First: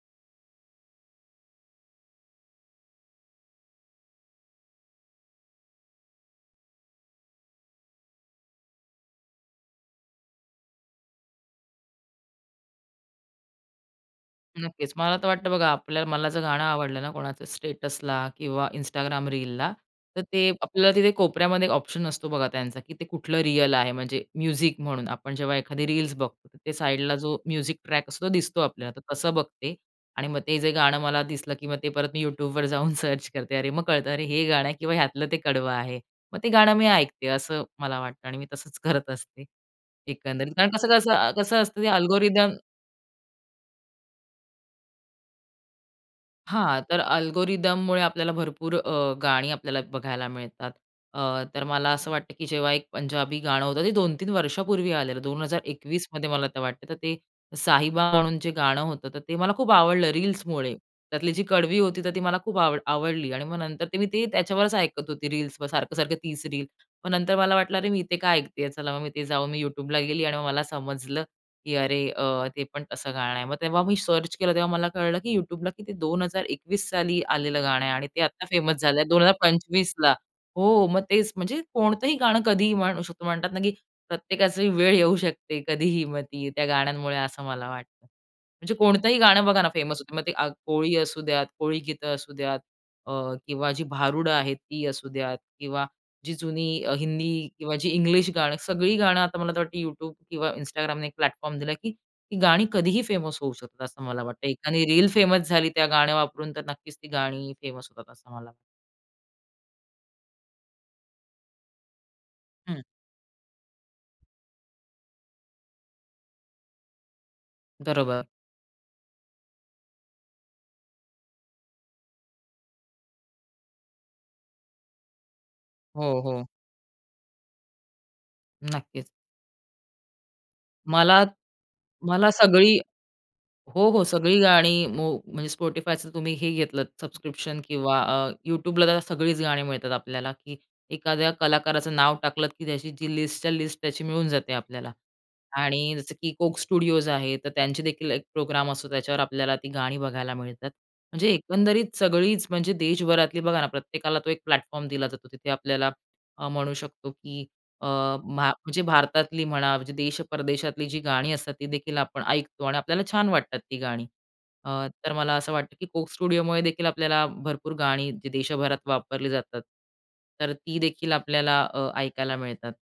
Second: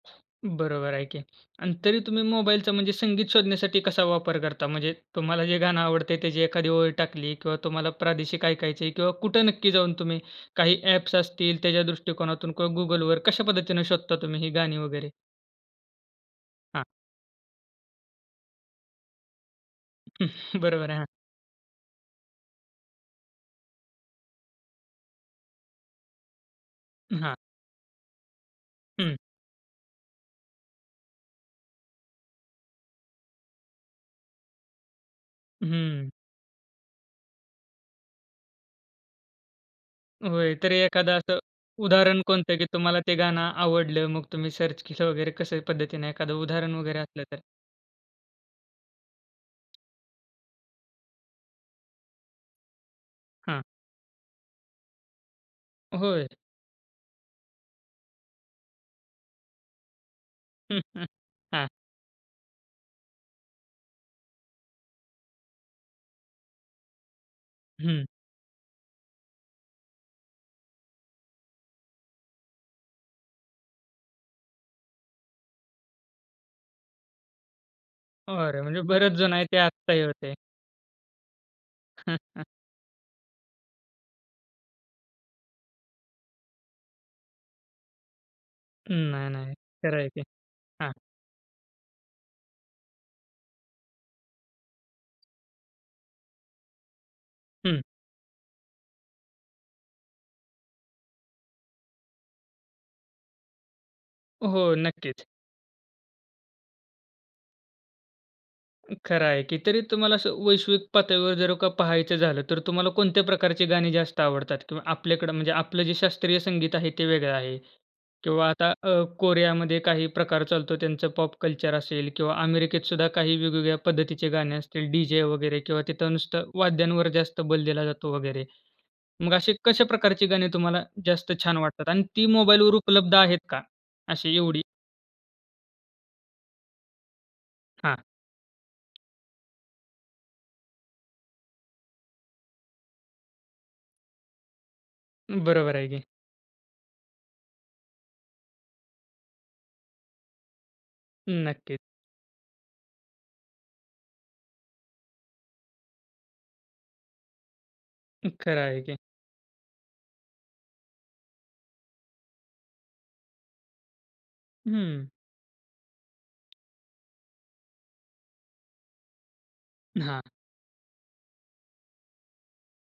बरोबर आहे की. आणि तरी तुम्ही मोबाईलचा म्हणजे संगीत शोधण्यासाठी, कसा वापर करता? म्हणजे तुम्हाला जे गाणं आवडतंय त्याची एखादी ओळ टाकली किंवा तुम्हाला प्रादेशिक ऐकायचे आहे किंवा कुठे नक्की जाऊन तुम्ही काही ॲप्स असतील, त्याच्या दृष्टिकोनातून? किंवा Googleवर कश्या पद्धतीने शोधता तुम्ही ही गाणी नक्कीच वगैरे? मला तर वाटतं बघा, आपल्या मला जर गाणं हां. आवडलं ना, कोणाचं स्टेटसला किंवा Instagram रीलला, तर ते बरोबर आपल्याला आहे. हां. तिथे कोपऱ्यामध्ये ऑप्शन असतो बघा त्यांचा की ते कुठलं रिअल आहे, म्हणजे म्युझिक म्हणून. आपण जेव्हा एखादी रील्स बघतो, त्या साइडला जो हां. म्युझिक ट्रॅक असतो तो दिसतो आपल्याला. तर हं. तसं बघते आणि मग ते जे गाणं मला दिसलं की मग ते परत मी YouTubeवर जाऊन सर्च करते. अरे! मग कळतं, अरे! हे गाणं आहे किंवा ह्यातलं ते कडवं आहे. हम्म. मग ते गाणं मी ऐकते. असं मला वाटतं आणि मी तसंच करत असते. एकंदरीत, होय. कारण तरी एखादं कसं-कसं, असं कसं असतं ते उदाहरण अल्गोरिथम कोणतं की तुम्हाला ते गाणं आवडलं, मग तुम्ही सर्च केलं वगैरे कशा पद्धतीने? एखादं उदाहरण हां. तर वगैरे असलं तर अल्गोरिदममुळे आपल्याला भरपूर अ, गाणी आपल्याला बघायला मिळतात. अ, तर मला असं वाटतं की जेव्हा एक पंजाबी हां. गाणं होतं ते, 2-3 वर्षापूर्वी आलेलं दोन हजार होय. एकवीसमध्ये मला तर वाटतं, तर ते साहिबा म्हणून जे गाणं होतं तर ते मला खूप आवडलं रील्समुळे, त्यातली जी हां. कडवी होती तर ती मला खूप आवड आवडली. आणि मग नंतर ते मी ते त्याच्यावरच ऐकत होती रील्स सारखं-सारखं तीच रील. मग नंतर मला वाटलं, अरे! मी हम्म. इथे का ऐकते आहे? चला, मग मी तिथे जाऊन मी YouTubeला गेली आणि मग मला समजलं की, अरे! ते पण असं गाणं आहे. मग तेव्हा मी सर्च केलं तेव्हा मला कळलं की YouTubeला किती 2021 साली आलेलं गाणं आहे आणि ते आता अरे! फेमस म्हणजे झालं बरेच दोन हजार जण आहेत ते आत्ता हे पंचवीसला. होते. हो, मग तेच, म्हणजे कोणतंही गाणं कधीही म्हणू शकता. म्हणतात ना की प्रत्येकाचा वेळ येऊ शकते कधीही, मग ती त्या गाण्यांमुळे असं मला वाटतं. म्हणजे कोणतंही नाही, गाणं नाही, बघा ना फेमस खरं होत. ते. मग ते आ हां. कोळी असू द्या, कोळी गीतं असुद्यात अ, किंवा जी भारुडं आहे, ती असू द्यात किंवा जी जुनी अ, हिंदी किंवा हम्म. जी इंग्लिश गाणी, सगळी गाणं आता मला तर वाटत YouTube किंवा Instagramने एक प्लॅटफॉर्म दिला, की ती गाणी कधीही फेमस होऊ शकतात, असं मला वाटतं. हो. एखादी रिल नक्कीच. फेमस झाली त्या गाण्या वापरून तर नक्कीच ती गाणी फेमस होतात, असं मला खरं आहे की. तरी तुम्हाला असं वैश्विक पातळीवर जर का पाहायचं झालं, तर हं. तुम्हाला कोणत्या प्रकारची गाणी जास्त आवडतात? किंवा आपल्याकडं म्हणजे आपलं जे शास्त्रीय संगीत आहे ते वेगळं आहे बरोबर. किंवा आता अ, कोरियामध्ये काही प्रकार चालतो, त्यांचं पॉप कल्चर असेल किंवा अमेरिकेत सुद्धा काही वेगवेगळ्या पद्धतीचे गाणे असतील, डी-जे वगैरे किंवा तिथं हो, हो. नुसतं वाद्यांवर जास्त बल दिला जातो वगैरे. नक्कीच. मग अशी कशा प्रकारची गाणी तुम्हाला मला जास्त छान वाटतात? आणि ती मला मोबाईलवर सगळी उपलब्ध आहेत का? हो, हो अशी सगळी एवढी? गाणी मो म्हणजे Spotifyच तुम्ही हे घेतलंत, सबस्क्रिप्शन किंवा हां. अ, YouTubeला तर सगळीच गाणी मिळतात आपल्याला, की एखाद्या कलाकाराचं नाव टाकलत की त्याची जी लिस्टच्या लिस्ट त्याची मिळून जाते आपल्याला. बरोबर आहे आणि की. जसं की Coke Studios आहे, तर त्यांचे देखील एक प्रोग्राम असतो त्याच्यावर आपल्याला ती गाणी बघायला मिळतात. म्हणजे नक्कीच. एकंदरीत सगळीच म्हणजे देशभरातली, बघा ना प्रत्येकाला तो एक प्लॅटफॉर्म दिला जातो, तिथे आपल्याला अ, म्हणू शकतो की अ, मा खरं आहे म्हणजे की. भारतातली म्हणा, म्हणजे देश परदेशातली जी गाणी असतात ती देखील आपण ऐकतो आणि आपल्याला छान वाटतात ती गाणी. अ, हम्म. तर मला असं वाटतं की Coke Studiosमुळे देखील आपल्याला भरपूर गाणी देशभरात वापरली जातात. हां. तर ती देखील आपल्याला अ, ऐकायला मिळतात.